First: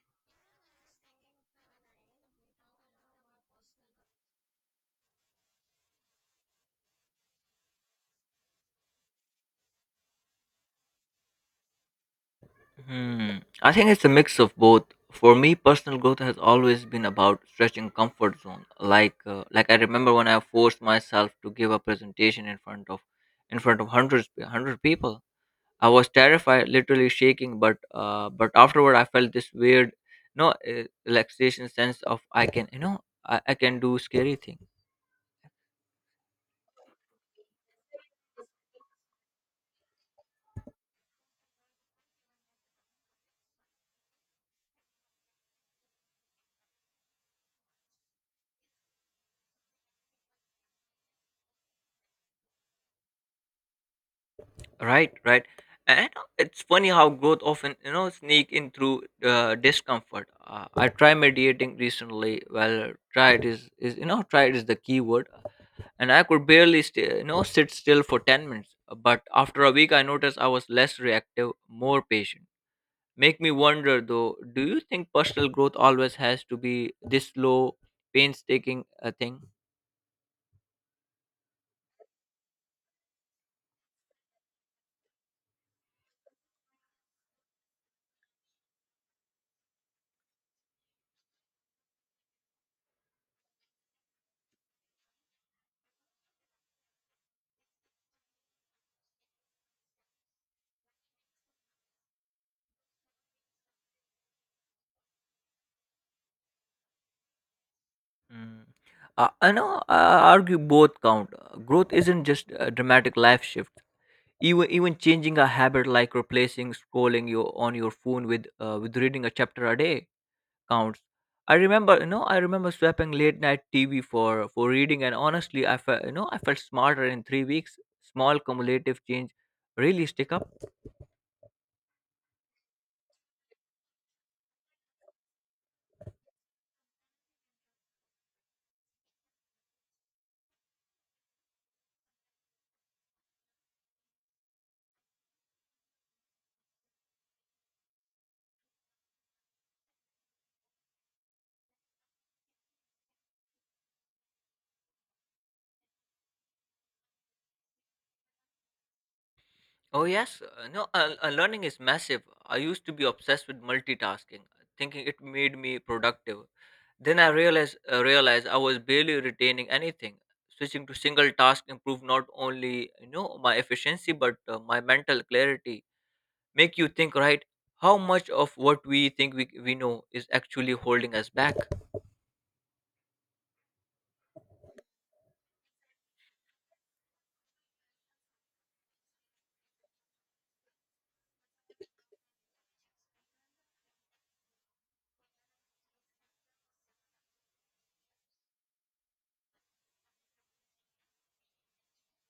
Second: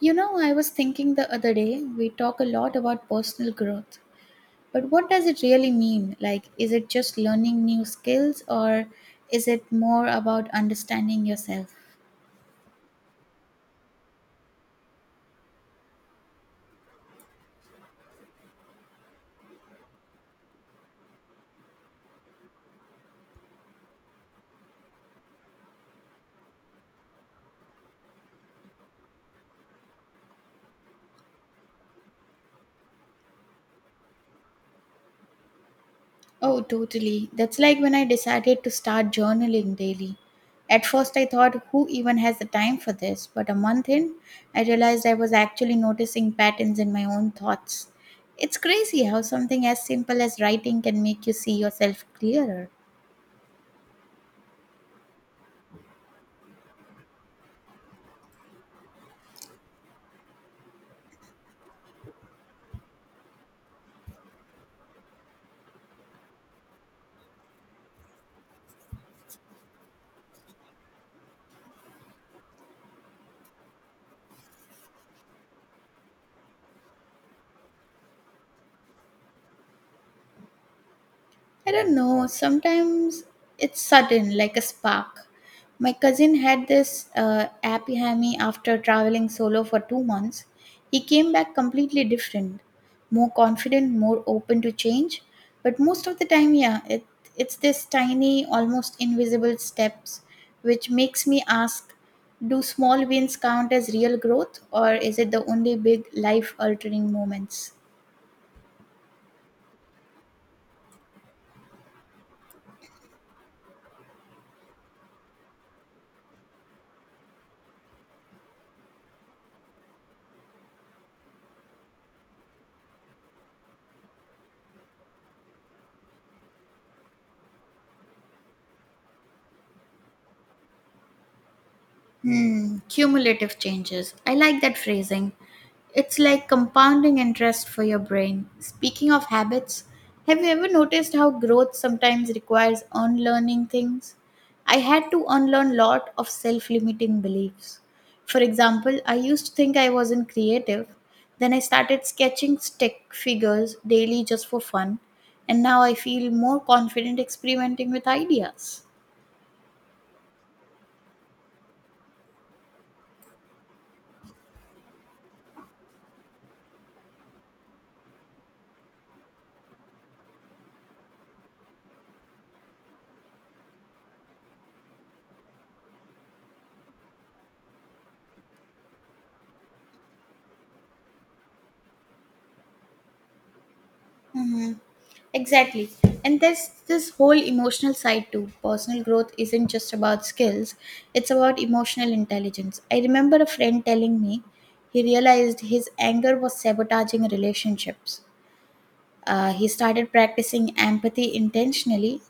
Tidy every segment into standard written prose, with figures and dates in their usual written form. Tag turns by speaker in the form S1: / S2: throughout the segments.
S1: You know, I was thinking the other day, we talk a lot about personal growth, but what does it really mean? Like, is it just learning new skills or is it more about understanding yourself?
S2: Hmm. I think it's a mix of both. For me, personal growth has always been about stretching comfort zone. Like I remember when I forced myself to give a presentation in front of hundred people. I was terrified, literally shaking. But afterward, I felt this weird, no, relaxation sense of I can, I can do scary things.
S1: Oh, totally. That's like when I decided to start journaling daily. At first, I thought, who even has the time for this? But a month in, I realized I was actually noticing patterns in my own thoughts. It's crazy how something as simple as writing can make you see yourself clearer.
S2: Right, right. And it's funny how growth often, sneak in through discomfort. I try meditating recently. Well, tried is tried is the key word. And I could barely stay, sit still for 10 minutes. But after a week, I noticed I was less reactive, more patient. Make me wonder though. Do you think personal growth always has to be this slow, painstaking thing?
S1: I don't know. Sometimes it's sudden, like a spark. My cousin had this happy hammy after traveling solo for 2 months. He came back completely different, more confident, more open to change. But most of the time, yeah, it's this tiny, almost invisible steps, which makes me ask: Do small wins count as real growth, or is it the only big life-altering moments?
S2: Mm. I know. I argue both count. Growth isn't just a dramatic life shift, even changing a habit like replacing scrolling your on your phone with reading a chapter a day counts. I remember I remember swapping late night TV for reading, and honestly I felt I felt smarter in 3 weeks. Small cumulative change really stick up.
S1: Hmm, cumulative changes. I like that phrasing. It's like compounding interest for your brain. Speaking of habits, have you ever noticed how growth sometimes requires unlearning things? I had to unlearn lot of self-limiting beliefs. For example, I used to think I wasn't creative. Then I started sketching stick figures daily just for fun, and now I feel more confident experimenting with ideas.
S2: Oh yes, no, learning is massive. I used to be obsessed with multitasking, thinking it made me productive. Then I realized realized I was barely retaining anything. Switching to single task improved not only my efficiency but my mental clarity. Make you think, right, how much of what we think we know is actually holding us back.
S1: Exactly. And there's this whole emotional side too. Personal growth isn't just about skills, it's about emotional intelligence. I remember a friend telling me he realized his anger was sabotaging relationships. He started practicing empathy intentionally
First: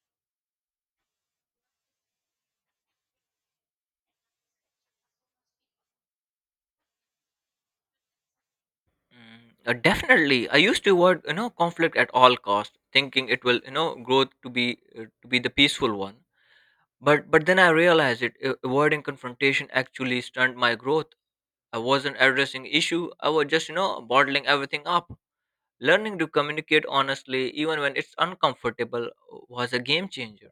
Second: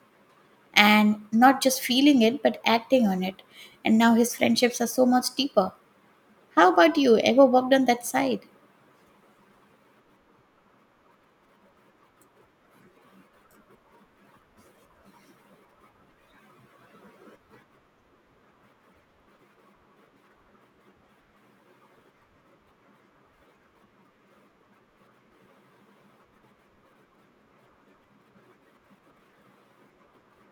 S1: and not just feeling it, but acting on it. And now his friendships are so much deeper. How about you? Ever worked on that side?
S2: Mm, definitely, I used to avoid conflict at all cost, thinking it will growth to be the peaceful one. But then I realized it. Avoiding confrontation actually stunned my growth. I wasn't addressing issue. I was just bottling everything up. Learning to communicate honestly, even when it's uncomfortable, was a game changer.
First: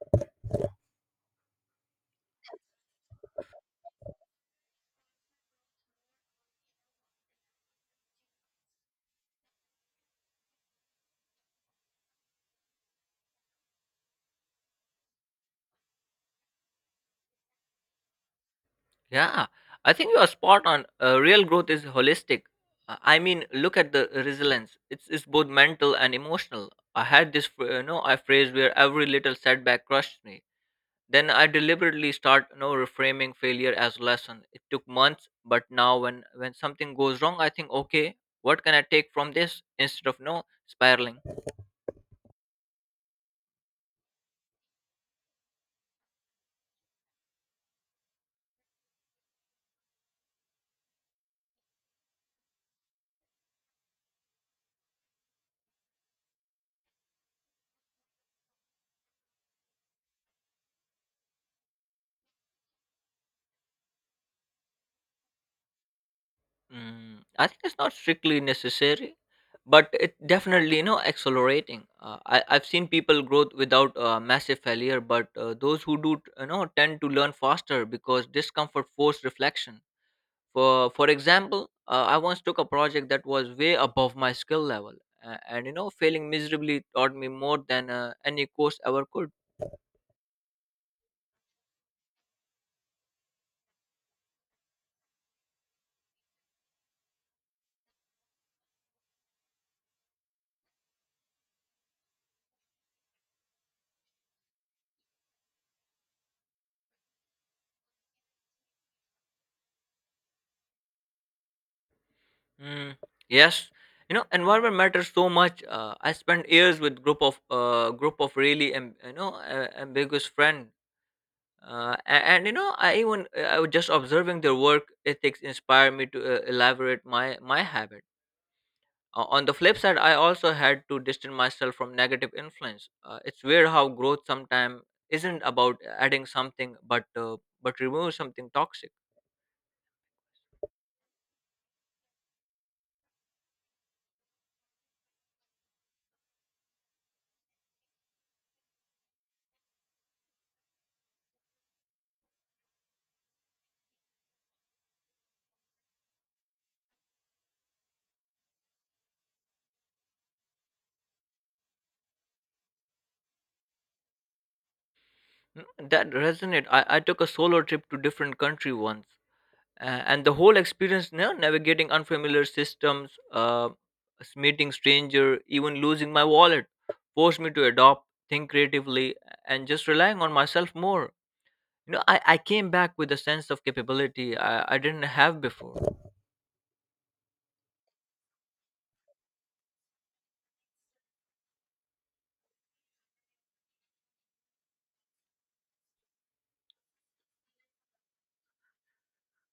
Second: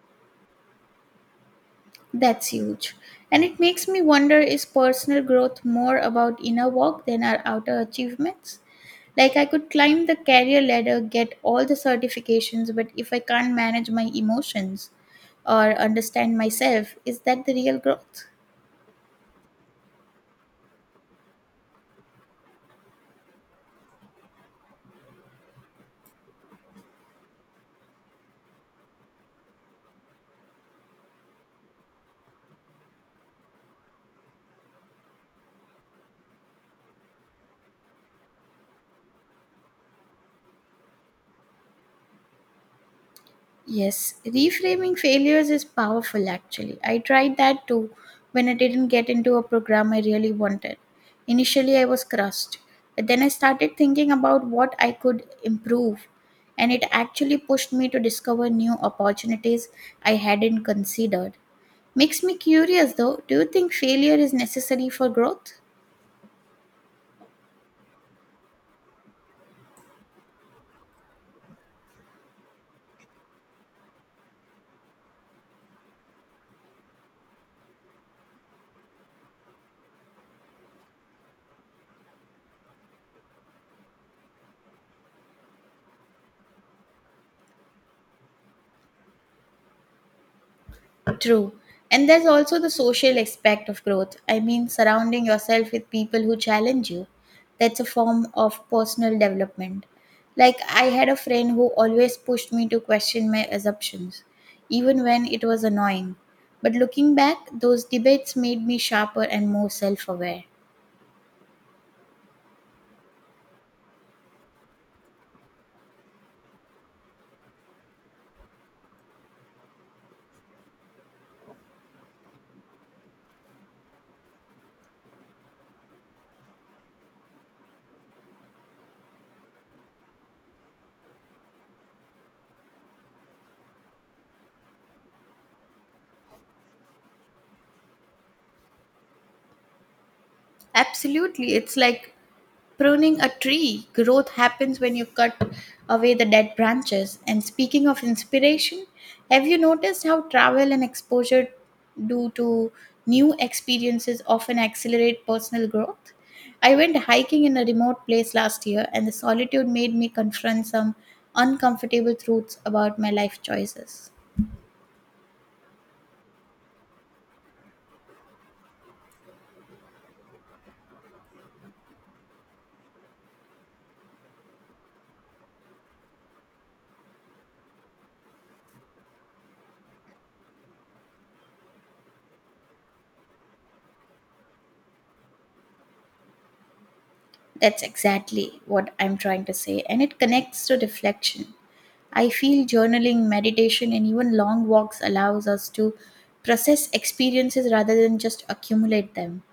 S1: That's huge. And it makes me wonder, is personal growth more about inner work than our outer achievements? Like, I could climb the career ladder, get all the certifications, but if I can't manage my emotions or understand myself, is that the real growth?
S2: Yeah, I think you are spot on. Real growth is holistic. I mean, look at the resilience. It's both mental and emotional. I had I phrase where every little setback crushed me. Then I deliberately start reframing failure as lesson. It took months, but now when something goes wrong, I think, okay, what can I take from this instead of no spiraling?
S1: Yes, reframing failures is powerful actually. I tried that too when I didn't get into a program I really wanted. Initially, I was crushed, but then I started thinking about what I could improve, and it actually pushed me to discover new opportunities I hadn't considered. Makes me curious though, do you think failure is necessary for growth?
S2: Mm, I think it's not strictly necessary, but it definitely accelerating. I've seen people growth without massive failure, but those who do tend to learn faster because discomfort forces reflection. For example, I once took a project that was way above my skill level, and failing miserably taught me more than any course ever could.
S1: True. And there's also the social aspect of growth. I mean, surrounding yourself with people who challenge you. That's a form of personal development. Like, I had a friend who always pushed me to question my assumptions, even when it was annoying. But looking back, those debates made me sharper and more self aware.
S2: Mm. Yes, environment matters so much. I spent years with group of really ambiguous friend, and I even I was just observing their work ethics inspired me to elaborate my habit. On the flip side, I also had to distance myself from negative influence. It's weird how growth sometimes isn't about adding something, but remove something toxic.
S1: Absolutely. It's like pruning a tree, growth happens when you cut away the dead branches. And speaking of inspiration, have you noticed how travel and exposure due to new experiences often accelerate personal growth? I went hiking in a remote place last year, and the solitude made me confront some uncomfortable truths about my life choices.
S2: Mm, that resonate. I took a solo trip to different country once, and the whole experience, you know, navigating unfamiliar systems, meeting stranger, even losing my wallet, forced me to adopt, think creatively, and just relying on myself more. I came back with a sense of capability I didn't have before.
S1: That's exactly what I'm trying to say, and it connects to reflection. I feel journaling, meditation, and even long walks allows us to process experiences rather than just accumulate them.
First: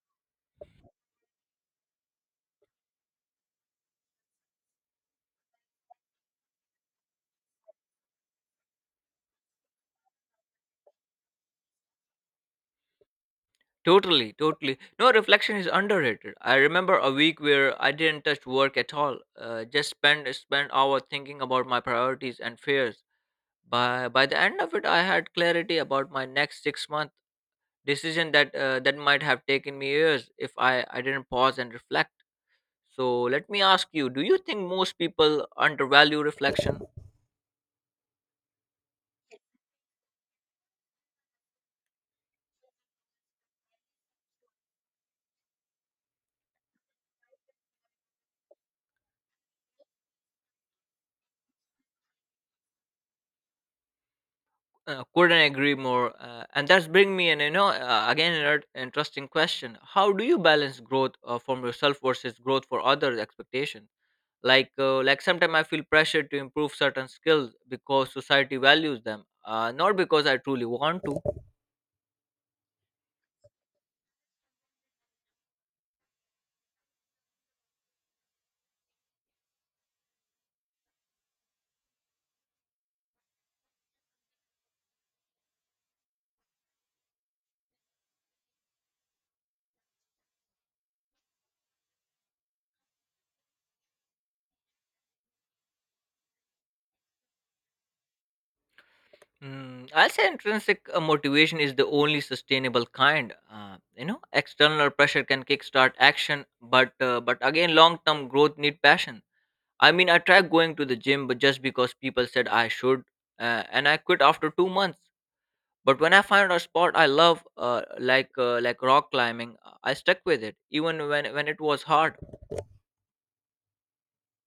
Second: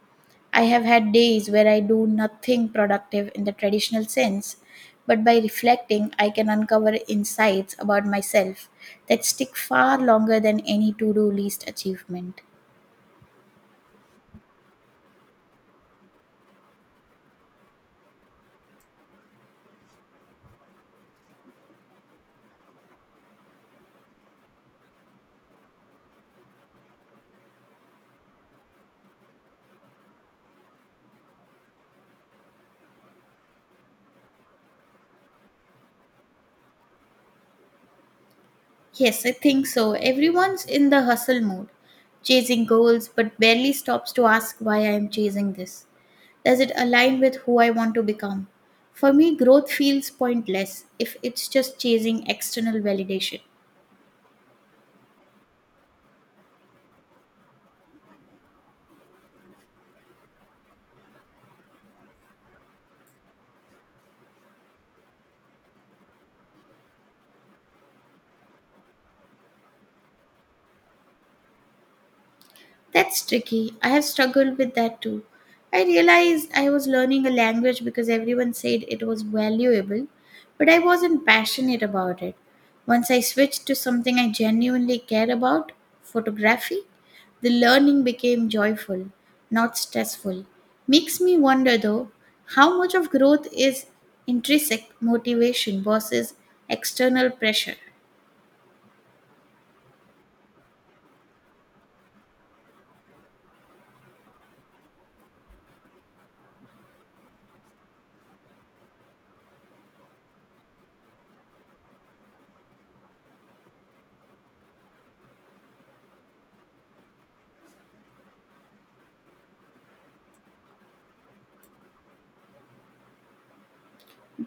S1: I have had days where I do nothing productive in the traditional sense, but by reflecting, I can uncover insights about myself that stick far longer than any to do list achievement.
S2: Totally, no, reflection is underrated. I remember a week where I didn't touch work at all, just spent hour thinking about my priorities and fears. By the end of it I had clarity about my next 6 months decision that that might have taken me years if I didn't pause and reflect. So let me ask you, do you think most people undervalue reflection?
S1: Yes, I think so. Everyone's in the hustle mode, chasing goals, but barely stops to ask why I am chasing this. Does it align with who I want to become? For me, growth feels pointless if it's just chasing external validation.
S2: Couldn't agree more. And that's bring me in, again, another interesting question. How do you balance growth from yourself versus growth for others' expectation? Like sometimes I feel pressure to improve certain skills because society values them, not because I truly want to.
S1: That's tricky. I have struggled with that too. I realized I was learning a language because everyone said it was valuable, but I wasn't passionate about it. Once I switched to something I genuinely care about, photography, the learning became joyful, not stressful. Makes me wonder though, how much of growth is intrinsic motivation versus external pressure?
S2: Mm, I'll say intrinsic motivation is the only sustainable kind. You know, external pressure can kickstart action, but again long term growth need passion. I mean, I tried going to the gym but just because people said I should, and I quit after 2 months. But when I found a sport I love, like rock climbing, I stuck with it even when it was hard.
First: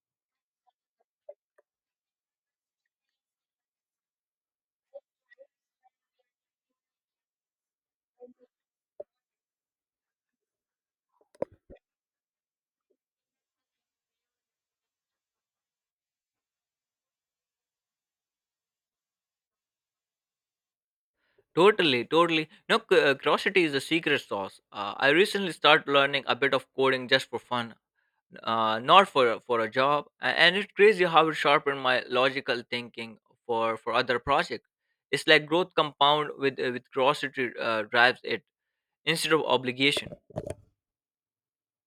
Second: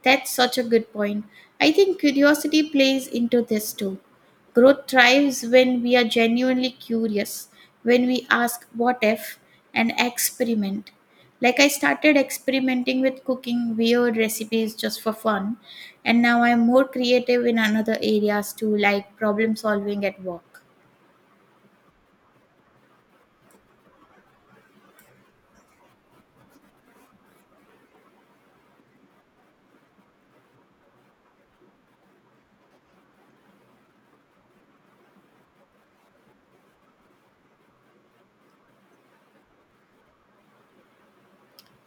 S1: That's such a good point. I think curiosity plays into this too. Growth thrives when we are genuinely curious, when we ask what if and experiment. Like I started experimenting with cooking weird recipes just for fun, and now I'm more creative in another areas too, like problem solving at work.
S2: Totally, totally. No, curiosity is the secret sauce. I recently started learning a bit of coding just for fun, not for a job, and it's crazy how it sharpened my logical thinking for other projects. It's like growth compound with curiosity drives it instead of obligation.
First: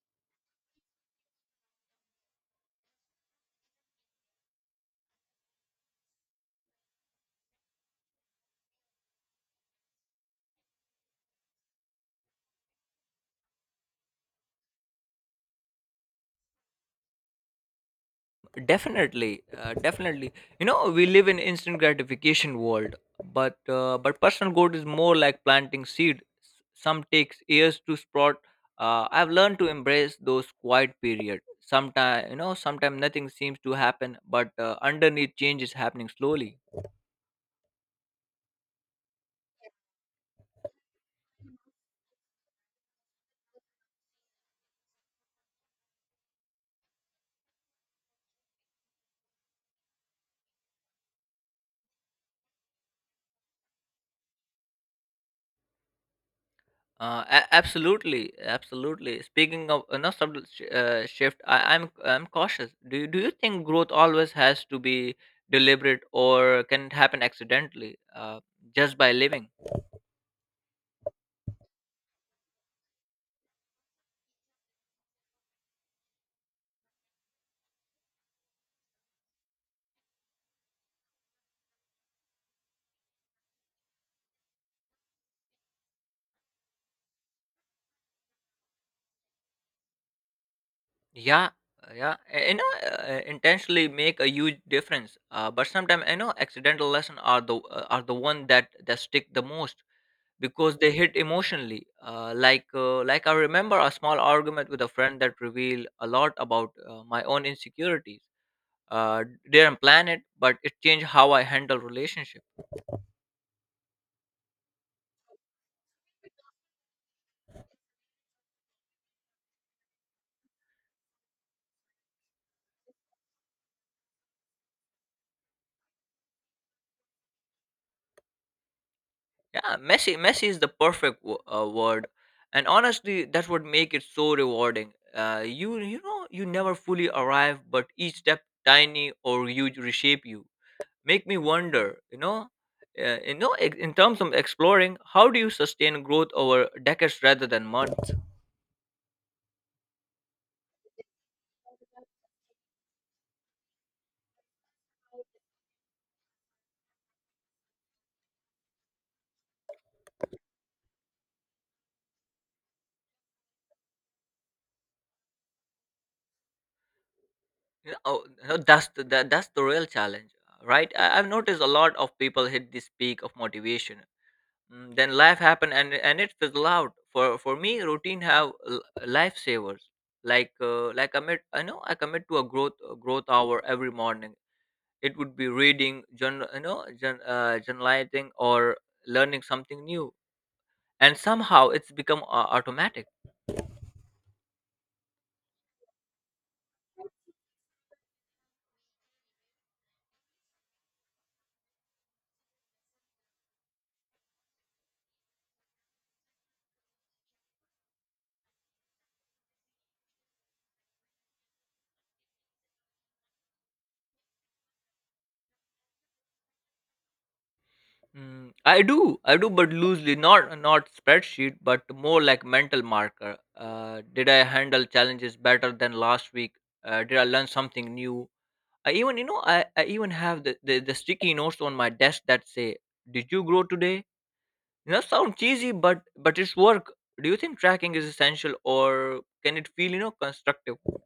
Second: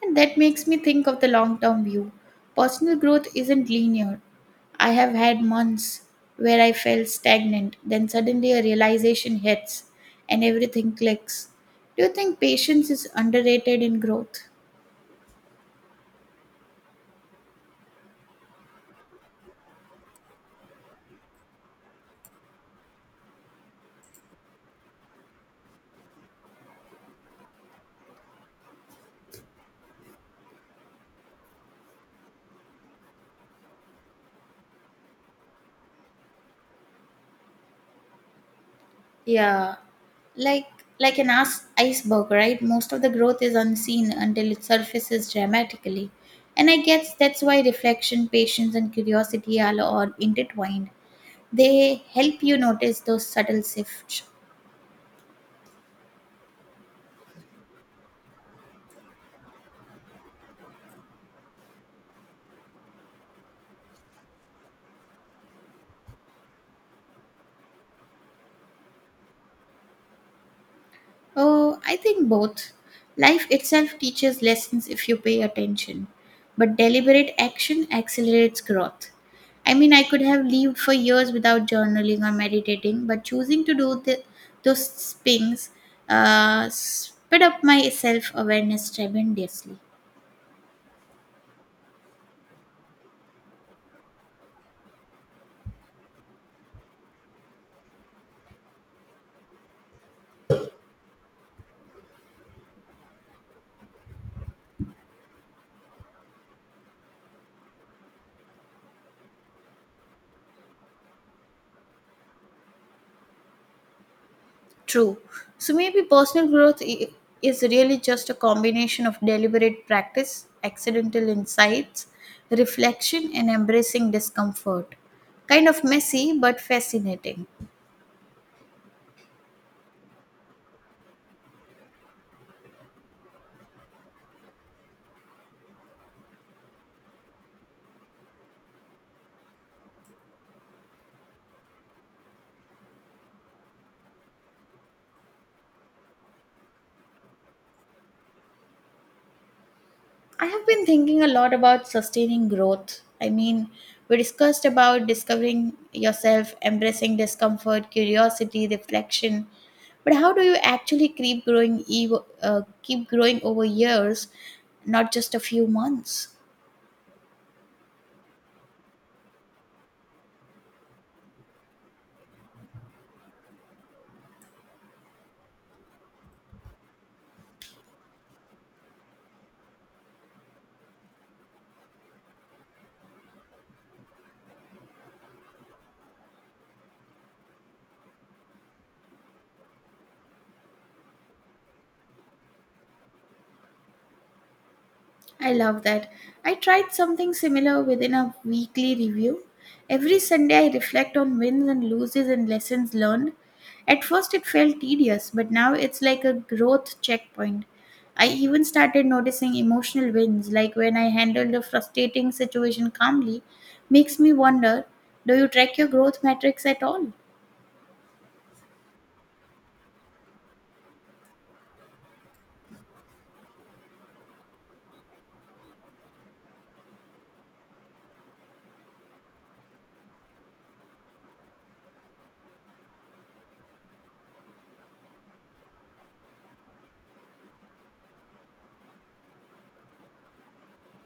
S1: And that makes me think of the long term view. Personal growth isn't linear. I have had months where I felt stagnant, then suddenly a realization hits and everything clicks. Do you think patience is underrated in growth?
S2: Definitely, you know, we live in instant gratification world, but personal growth is more like planting seed. Some takes years to sprout. I've learned to embrace those quiet period. Sometimes sometimes nothing seems to happen, but underneath change is happening slowly.
S1: Yeah, Like like an iceberg, right? Most of the growth is unseen until it surfaces dramatically. And I guess that's why reflection, patience, and curiosity are all intertwined. They help you notice those subtle shifts.
S2: Absolutely, absolutely. Speaking of no shift, I'm cautious. Do you think growth always has to be deliberate, or can it happen accidentally, just by living?
S1: Oh, I think both. Life itself teaches lessons if you pay attention, but deliberate action accelerates growth. I mean, I could have lived for years without journaling or meditating, but choosing to do those things sped up my self awareness tremendously.
S2: Yeah, uh, yeah, uh, you know, intentionally make a huge difference. But sometimes accidental lessons are the one that stick the most because they hit emotionally. Like I remember a small argument with a friend that revealed a lot about my own insecurities. Uh, didn't plan it, but it changed how I handle relationships.
S1: True. So maybe personal growth is really just a combination of deliberate practice, accidental insights, reflection, and embracing discomfort. Kind of messy, but fascinating.
S2: Yeah, messy. Messy is the perfect word, and honestly, that would make it so rewarding. You you know you never fully arrive, but each step tiny or huge reshape you. Make me wonder, in terms of exploring, how do you sustain growth over decades rather than months?
S1: I have been thinking a lot about sustaining growth. I mean, we discussed about discovering yourself, embracing discomfort, curiosity, reflection. But how do you actually keep growing, keep growing over years, not just a few months?
S2: You know, that's that's the real challenge, right? I've noticed a lot of people hit this peak of motivation. Mm, then life happen and it fizzle out. For me routine have lifesavers. Like, I commit, I know I commit to a growth hour every morning. It would be reading journal, you know, journalizing, or learning something new, and somehow it's become automatic.
S1: I love that. I tried something similar within a weekly review. Every Sunday, I reflect on wins and losses and lessons learned. At first, it felt tedious, but now it's like a growth checkpoint. I even started noticing emotional wins, like when I handled a frustrating situation calmly, makes me wonder, do you track your growth metrics at all?
S2: Mm, I do but loosely, not spreadsheet but more like mental marker. Did I handle challenges better than last week? Did I learn something new? I even I even have the sticky notes on my desk that say, "Did you grow today?" You know, sound cheesy, but it's work. Do you think tracking is essential, or can it feel constructive?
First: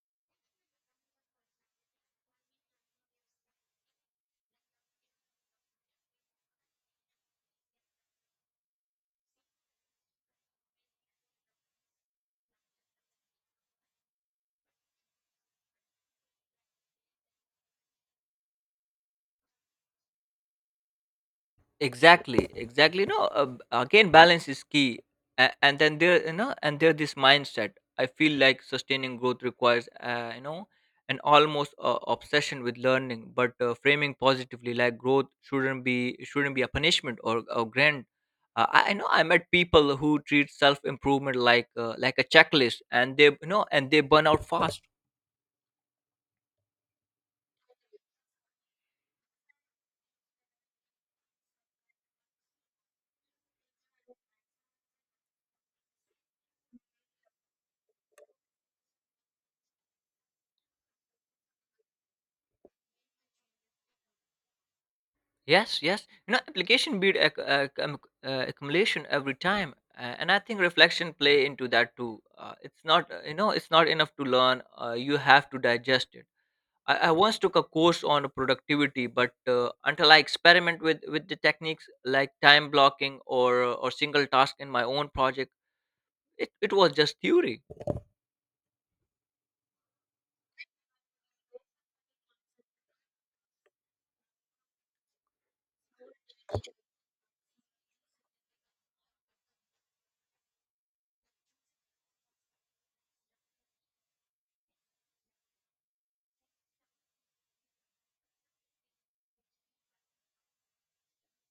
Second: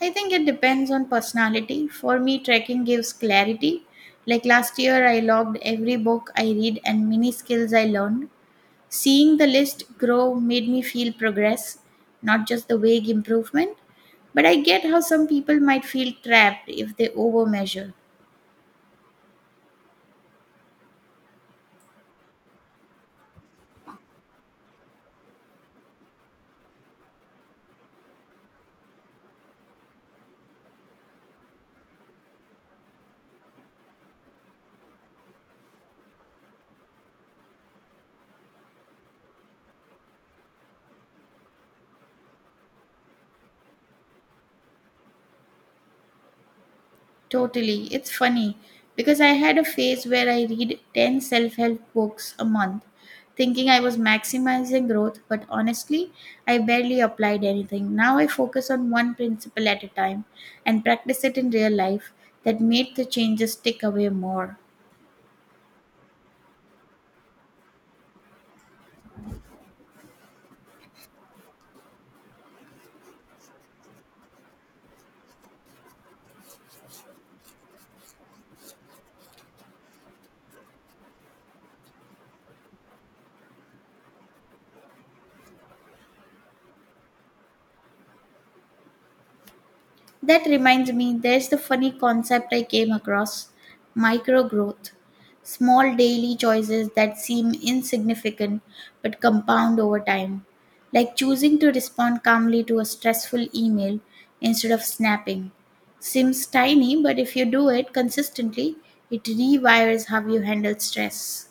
S1: I think it depends on personality. For me, trekking gives clarity. Like last year, I logged every book I read and many skills I learned. Seeing the list grow made me feel progress, not just the vague improvement. But I get how some people might feel trapped if they overmeasure.
S2: Exactly, exactly. No, again balance is key. And then there, and there this mindset, I feel like sustaining growth requires, an almost obsession with learning but framing positively. Like growth shouldn't be a punishment or grand. I know, I met people who treat self improvement like a checklist and they and they burn out fast.
S1: Totally. It's funny because I had a phase where I read 10 self help books a month, thinking I was maximizing growth, but honestly, I barely applied anything. Now I focus on one principle at a time and practice it in real life that made the changes stick away more.
S2: Yes, yes. You know, application beat accumulation every time, and I think reflection play into that too. It's not, it's not enough to learn. You have to digest it. I once took a course on productivity, but until I experiment with the techniques like time blocking or single task in my own project, it was just theory.
S1: That reminds me, there's the funny concept I came across, micro growth. Small daily choices that seem insignificant but compound over time. Like choosing to respond calmly to a stressful email instead of snapping. Seems tiny, but if you do it consistently, it rewires how you handle stress.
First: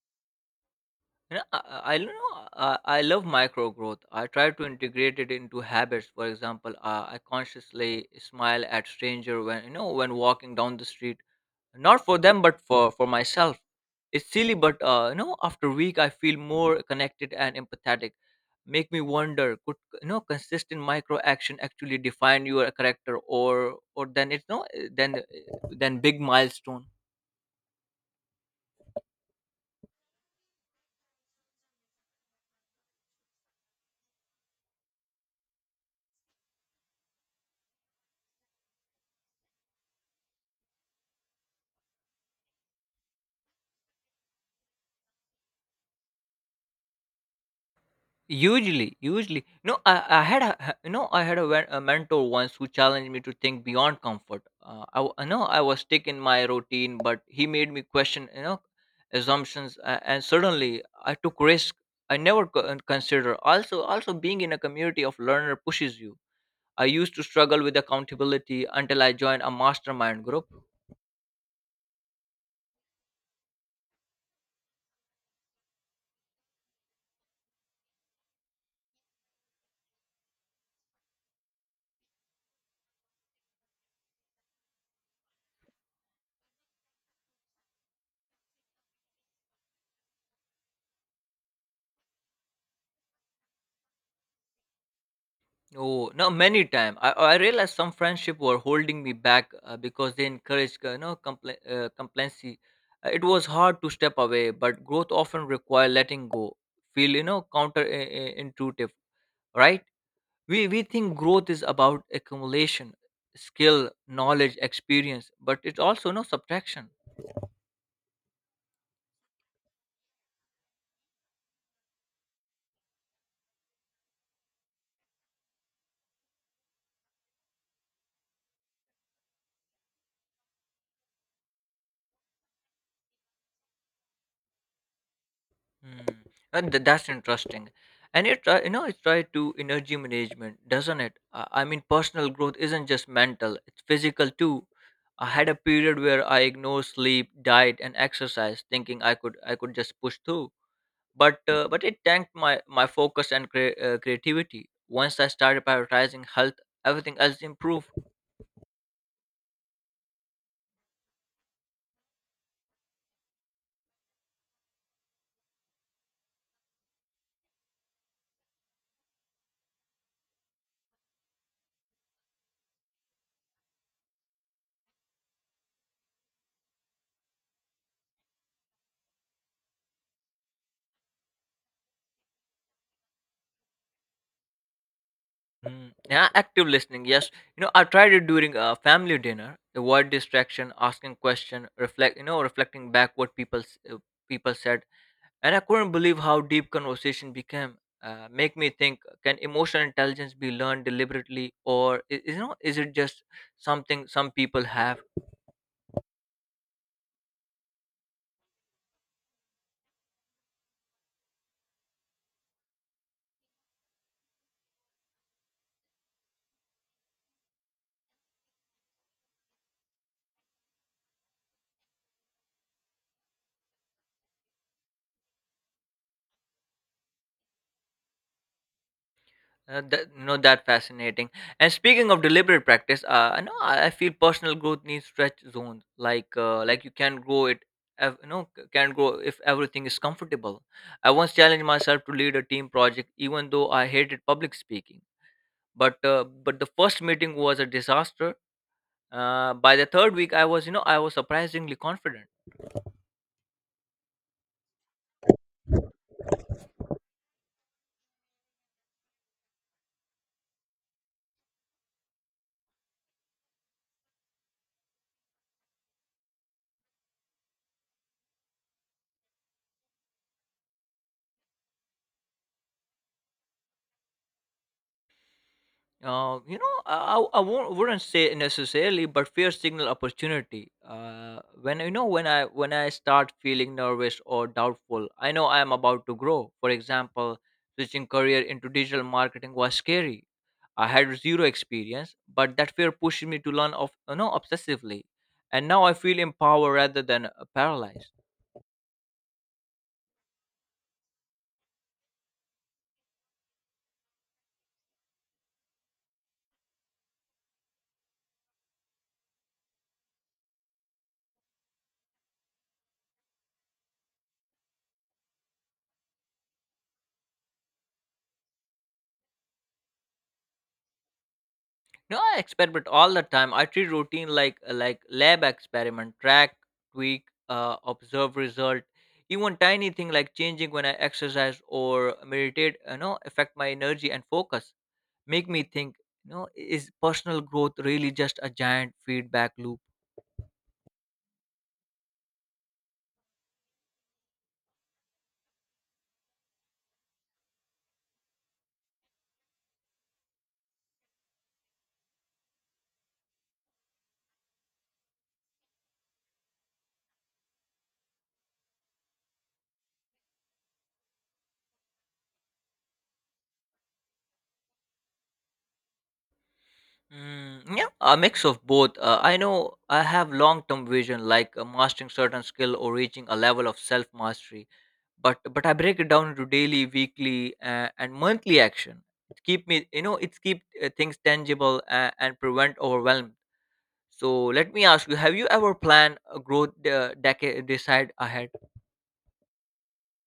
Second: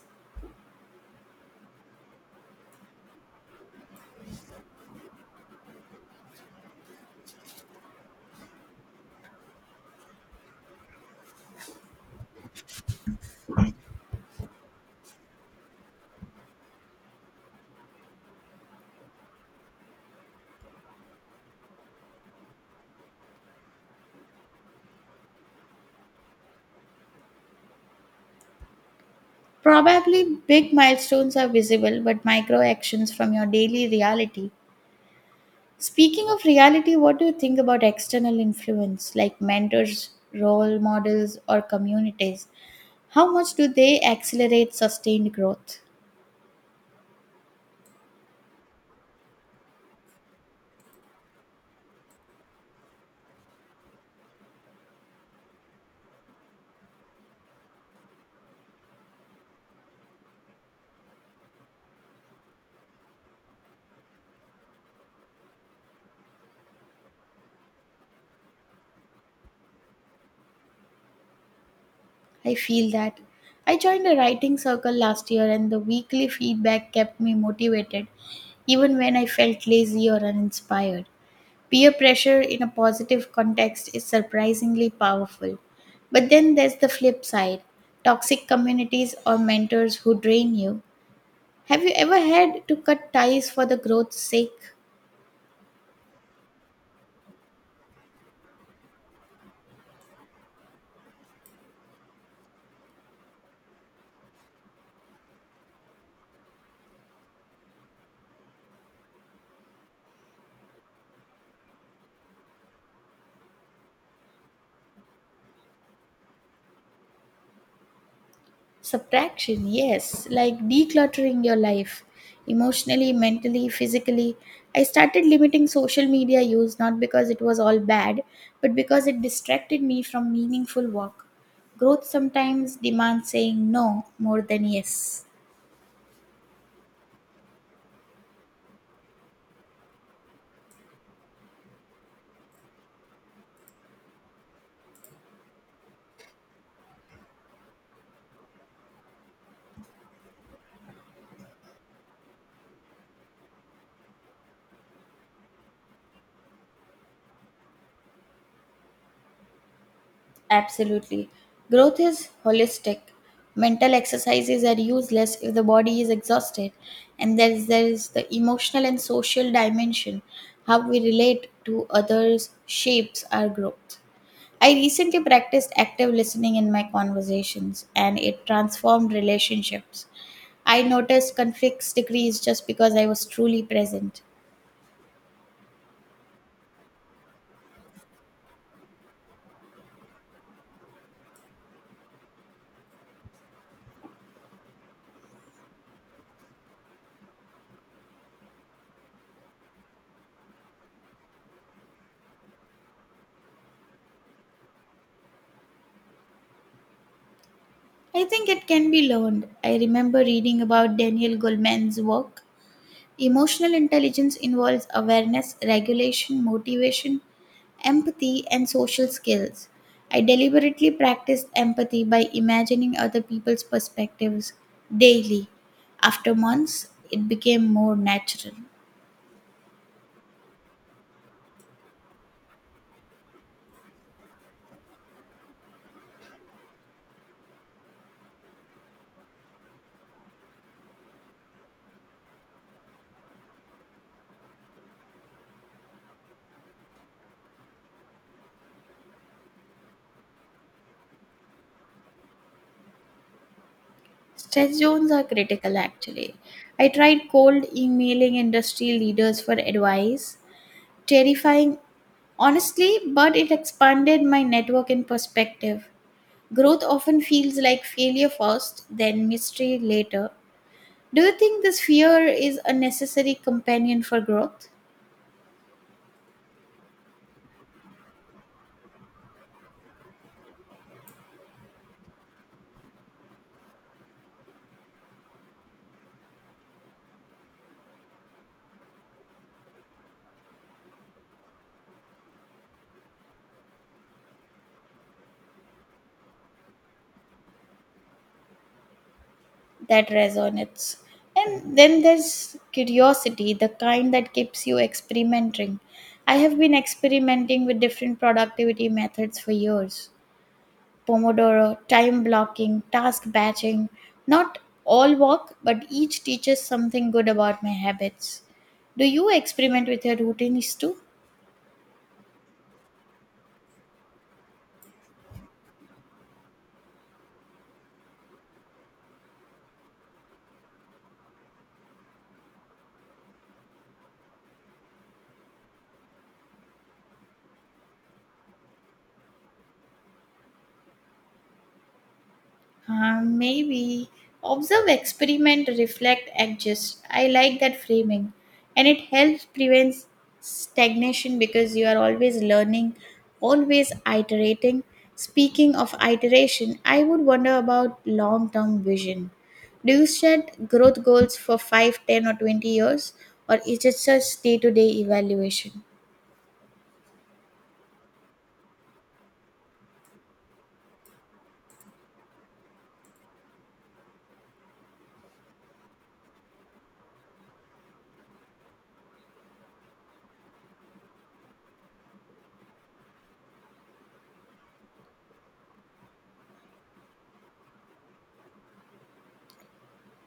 S2: Yeah, I don't know. I love micro growth. I try to integrate it into habits. For example, I consciously smile at stranger when when walking down the street, not for them but for myself. It's silly, but after a week, I feel more connected and empathetic. Make me wonder, could consistent micro action actually define your character, or then then big milestone.
S1: Probably big milestones are visible, but micro actions from your daily reality. Speaking of reality, what do you think about external influence like mentors, role models, or communities? How much do they accelerate sustained growth?
S2: Usually, usually. No, I had I had a, a mentor once who challenged me to think beyond comfort. I, I know I was stuck in my routine, but he made me question assumptions, and suddenly I took risk I never consider. Also being in a community of learner pushes you. I used to struggle with accountability until I joined a mastermind group.
S1: I feel that. I joined a writing circle last year, and the weekly feedback kept me motivated even when I felt lazy or uninspired. Peer pressure in a positive context is surprisingly powerful. But then there's the flip side, toxic communities or mentors who drain you. Have you ever had to cut ties for the growth's sake?
S2: Oh, no, many time. I realized some friendship were holding me back because they encouraged, complacency. It was hard to step away, but growth often require letting go. Feel, you know, counterintuitive, right? We think growth is about accumulation skill knowledge experience, but it's also no subtraction.
S1: Subtraction, yes, like decluttering your life emotionally, mentally, physically. I started limiting social media use not because it was all bad, but because it distracted me from meaningful work. Growth sometimes demands saying no more than yes.
S2: Mm. And that's interesting. And it, try- you know, it's tied to energy management, doesn't it? I mean, personal growth isn't just mental; it's physical too. I had a period where I ignored sleep, diet, and exercise, thinking I could just push through. But it tanked my focus and creativity. Once I started prioritizing health, everything else improved.
S1: Absolutely. Growth is holistic. Mental exercises are useless if the body is exhausted. And there is the emotional and social dimension. How we relate to others shapes our growth. I recently practiced active listening in my conversations and it transformed relationships. I noticed conflicts decrease just because I was truly present.
S2: Mm, yeah, active listening. Yes, you know, I tried it during a family dinner. Avoid distraction, asking question, reflect. You know, reflecting back what people said, and I couldn't believe how deep conversation became. Make me think: can emotional intelligence be learned deliberately, or is it just something some people have?
S1: I think it can be learned. I remember reading about Daniel Goleman's work. Emotional intelligence involves awareness, regulation, motivation, empathy, and social skills. I deliberately practiced empathy by imagining other people's perspectives daily. After months, it became more natural.
S2: That, that fascinating. And speaking of deliberate practice, I know I feel personal growth needs stretch zones. Like you can grow it, can grow if everything is comfortable. I once challenged myself to lead a team project, even though I hated public speaking. But the first meeting was a disaster. By the third week, I was I was surprisingly confident.
S1: Stress zones are critical actually. I tried cold emailing industry leaders for advice. Terrifying, honestly, but it expanded my network and perspective. Growth often feels like failure first, then mystery later. Do you think this fear is a necessary companion for growth?
S2: I won't, wouldn't say necessarily, but fear signal opportunity. When you know when I start feeling nervous or doubtful, I know I am about to grow. For example, switching career into digital marketing was scary. I had zero experience, but that fear pushed me to learn of obsessively, and now I feel empowered rather than paralyzed.
S1: That resonates. And then there's curiosity, the kind that keeps you experimenting. I have been experimenting with different productivity methods for years, Pomodoro, time blocking, task batching. Not all work, but each teaches something good about my habits. Do you experiment with your routines too?
S2: No, I experiment all the time. I treat routine like lab experiment, track, tweak, observe result. Even tiny thing like changing when I exercise or meditate, you know, affect my energy and focus. Make me think, you know, is personal growth really just a giant feedback loop?
S1: Maybe. Observe, experiment, reflect, adjust. I like that framing. And it helps prevent stagnation because you are always learning, always iterating. Speaking of iteration, I would wonder about long term vision. Do you set growth goals for 5, 10, or 20 years? Or is it just day to day evaluation?
S2: Mm, yeah, a mix of both. I know I have long-term vision, mastering certain skill or reaching a level of self-mastery. But I break it down into daily, weekly, and monthly action. It keep me, you know, it's keep things tangible and prevent overwhelm. So let me ask you: have you ever planned a growth decade decide ahead?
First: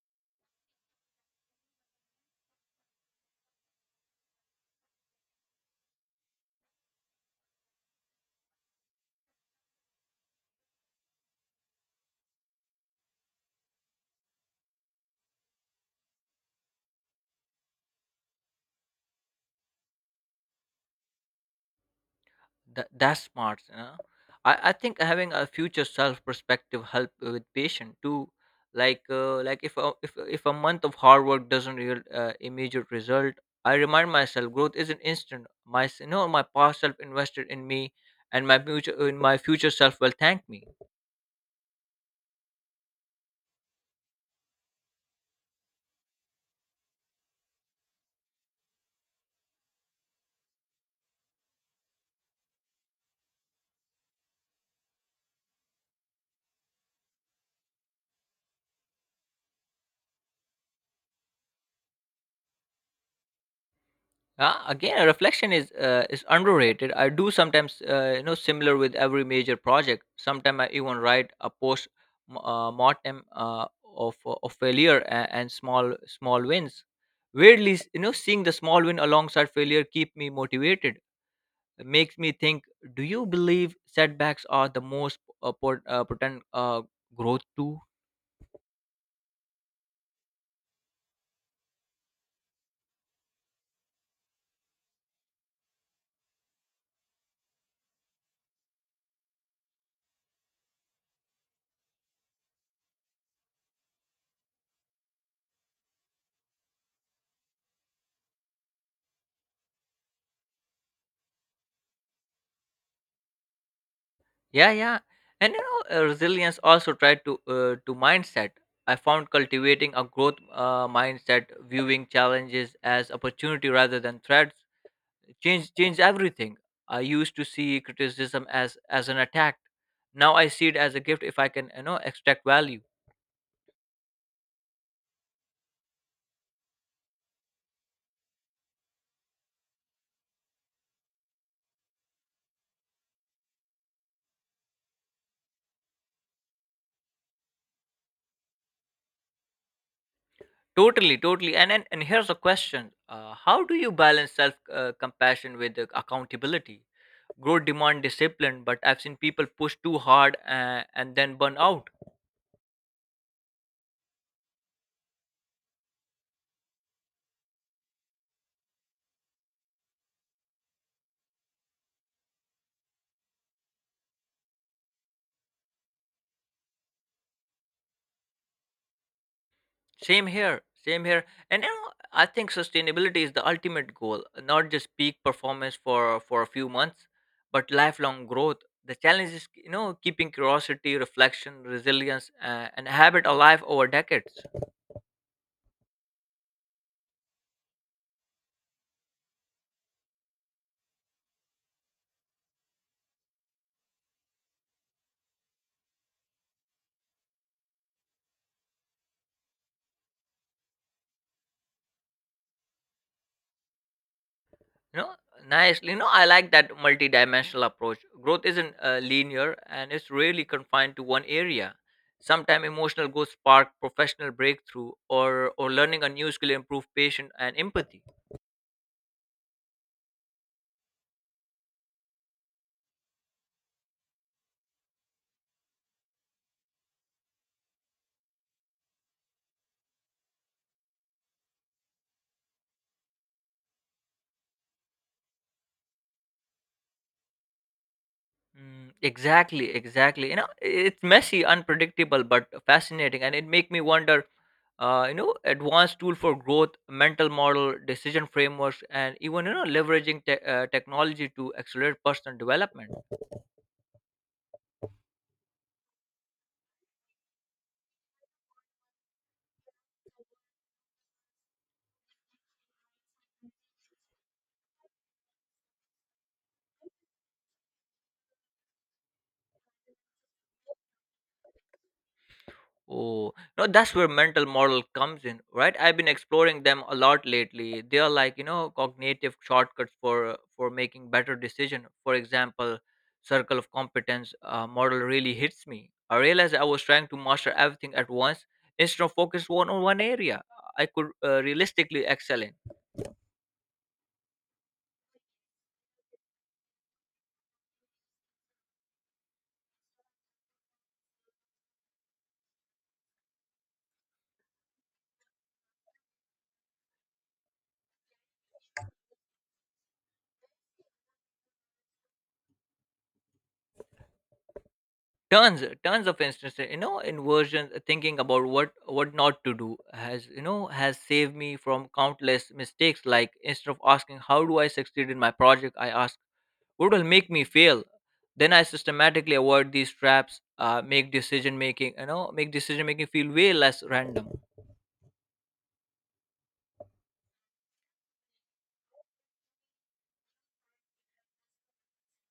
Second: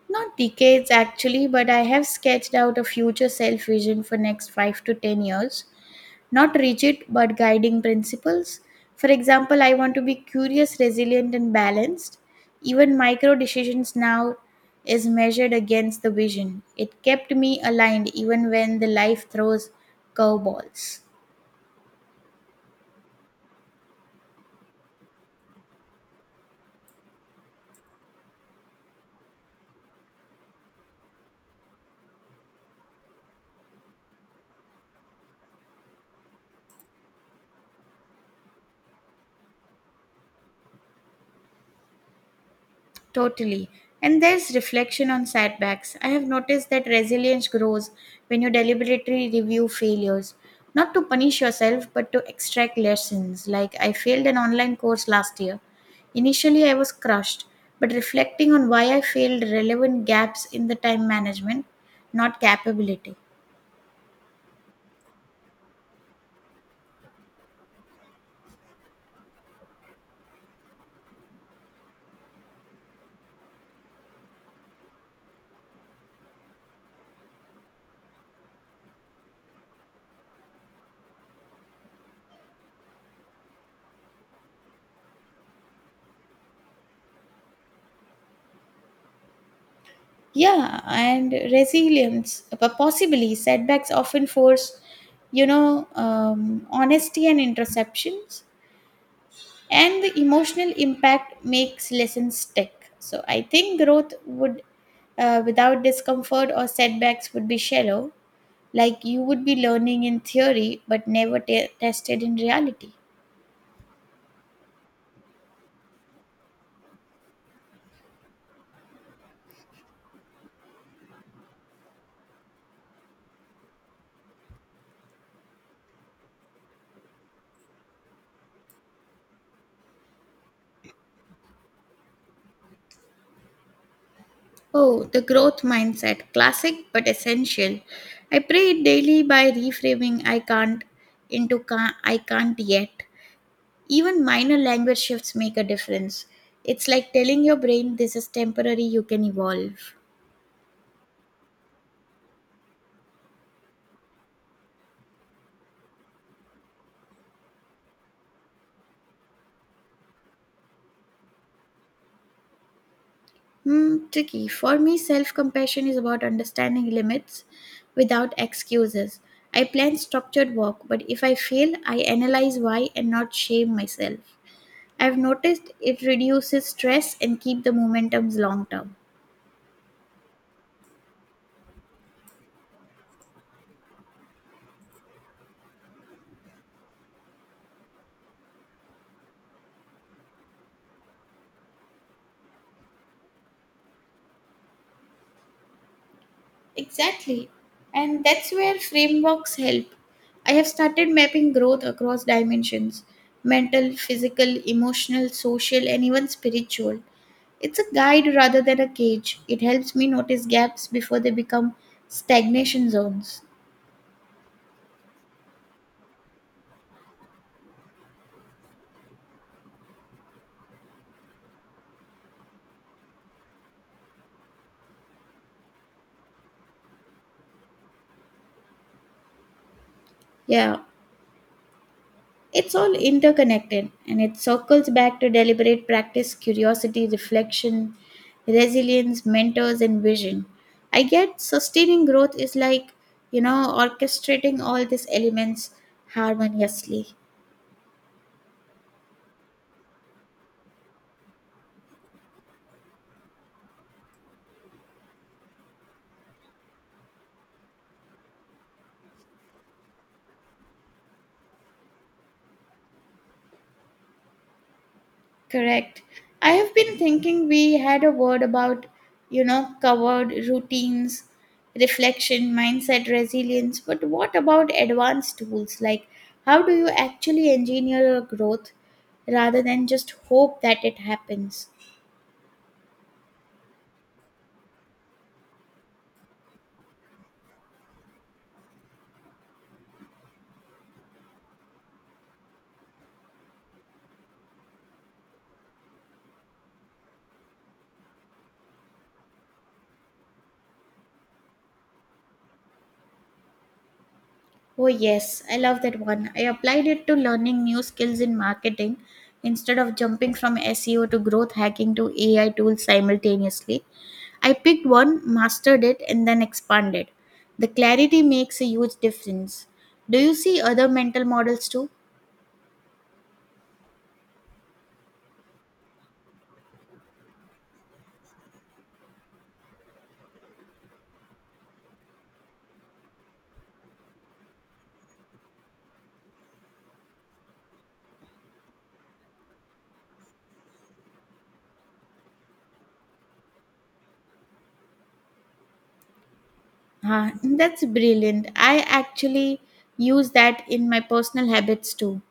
S1: Not decades actually, but I have sketched out a future self vision for next 5 to 10 years, not rigid but guiding principles. For example, I want to be curious, resilient, and balanced. Even micro decisions now is measured against the vision. It kept me aligned even when the life throws curveballs.
S2: That's smart. You know? I think having a future self perspective help with patient too. Like if a, if if a month of hard work doesn't yield immediate result, I remind myself growth isn't instant. My s- you know My past self invested in me, and my future in my future self will thank me.
S1: Totally. And there's reflection on setbacks. I have noticed that resilience grows when you deliberately review failures, not to punish yourself, but to extract lessons. Like I failed an online course last year. Initially, I was crushed, but reflecting on why I failed relevant gaps in the time management, not capability.
S2: Again, reflection is underrated. I do sometimes, you know, similar with every major project. Sometimes I even write a post mortem of failure and small wins. Weirdly, seeing the small win alongside failure keep me motivated. It makes me think, do you believe setbacks are the most potent growth too?
S1: Yeah, and resilience, possibly setbacks often force, honesty and interceptions. And the emotional impact makes lessons stick. So I think growth would, without discomfort or setbacks, would be shallow. Like you would be learning in theory but never tested in reality.
S2: Yeah, and you know resilience also tried to mindset. I found cultivating a growth mindset, viewing challenges as opportunity rather than threats, change everything. I used to see criticism as an attack. Now I see it as a gift if I can you know extract value.
S1: Oh, the growth mindset, classic but essential. I pray it daily by reframing I can't into I can't yet. Even minor language shifts make a difference. It's like telling your brain this is temporary, you can evolve.
S2: Totally, and here's a question: how do you balance self compassion with the accountability? Growth demand discipline, but I've seen people push too hard and then burn out.
S1: Hmm, tricky. For me, self compassion is about understanding limits without excuses. I plan structured work, but if I fail, I analyze why and not shame myself. I've noticed it reduces stress and keep the momentums long term.
S2: Same here, same here. And you know, I think sustainability is the ultimate goal, not just peak performance for a few months, but lifelong growth. The challenge is, you know, keeping curiosity, reflection, resilience, and habit alive over decades.
S1: Exactly. And that's where frameworks help. I have started mapping growth across dimensions, mental, physical, emotional, social, and even spiritual. It's a guide rather than a cage. It helps me notice gaps before they become stagnation zones.
S2: You know, nicely. You know, I like that multidimensional approach. Growth isn't linear, and it's really confined to one area. Sometimes emotional growth spark professional breakthrough, or learning a new skill improve patient and empathy.
S1: Yeah. It's all interconnected and it circles back to deliberate practice, curiosity, reflection, resilience, mentors, and vision. I get sustaining growth is like, you know, orchestrating all these elements harmoniously.
S2: Mm, exactly, exactly. You know, it's messy, unpredictable, but fascinating, and it make me wonder. You know, advanced tool for growth, mental model, decision frameworks, and even you know leveraging technology to accelerate personal development.
S1: Correct. I have been thinking we had a word about, you know, covered routines, reflection, mindset, resilience, but what about advanced tools? Like, how do you actually engineer your growth rather than just hope that it happens?
S2: Oh, no, that's where mental model comes in, right? I've been exploring them a lot lately. They are like, you know, cognitive shortcuts for making better decision. For example, circle of competence model really hits me. I realized I was trying to master everything at once instead of focus one on one area. I could realistically excel in.
S1: Oh, yes, I love that one. I applied it to learning new skills in marketing instead of jumping from SEO to growth hacking to AI tools simultaneously. I picked one, mastered it, and then expanded. The clarity makes a huge difference. Do you see other mental models too?
S2: tons tons, of instances, you know, inversion, thinking about what not to do has you know has saved me from countless mistakes. Like instead of asking how do I succeed in my project, I ask what will make me fail, then I systematically avoid these traps. Make decision making, you know, make decision making feel way less random.
S1: Ah, that's brilliant. I actually use that in my personal habits too.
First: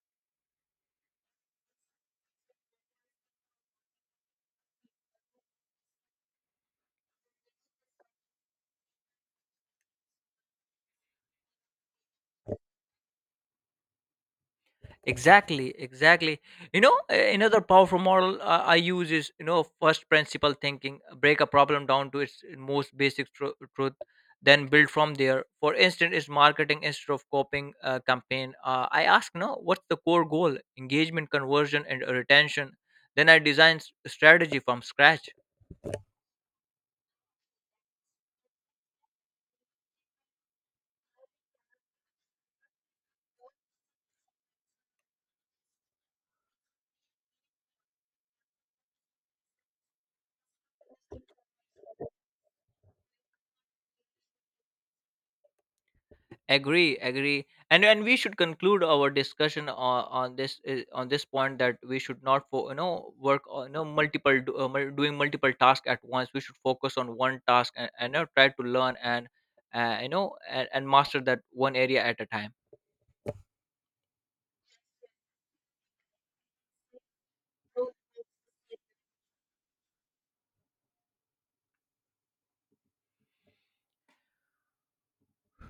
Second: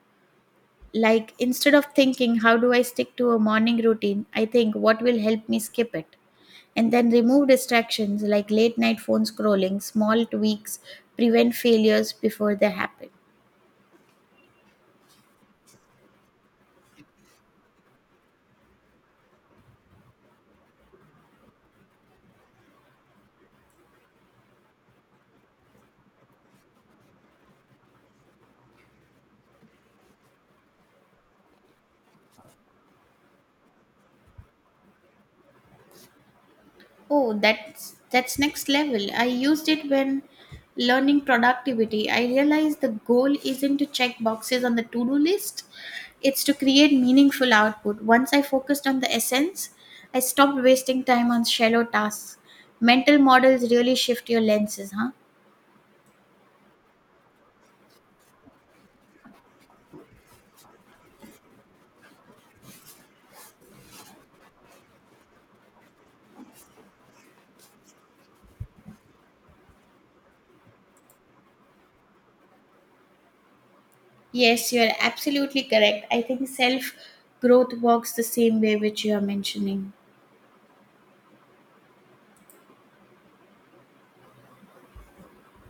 S1: Like, instead of thinking, how do I stick to a morning routine, I think, what will help me skip it? And then remove distractions like late night phone scrolling, small tweaks, prevent failures before they happen.
S2: Exactly, exactly. You know, another powerful model I use is you know first principle thinking. Break a problem down to its most basic truth, then build from there. For instance, is marketing, instead of copying a campaign, I ask no what's the core goal: engagement, conversion, and retention? Then I design strategy from scratch.
S1: Oh, that's next level. I used it when learning productivity. I realized the goal isn't to check boxes on the to-do list, it's to create meaningful output. Once I focused on the essence, I stopped wasting time on shallow tasks. Mental models really shift your lenses, huh?
S2: Agree, agree. And we should conclude our discussion on this point that we should not work on, you know, multiple doing multiple tasks at once. We should focus on one task and you know, try to learn and you know and master that one area at a time.
S1: Yes, you are absolutely correct. I think self growth works the same way which you are mentioning.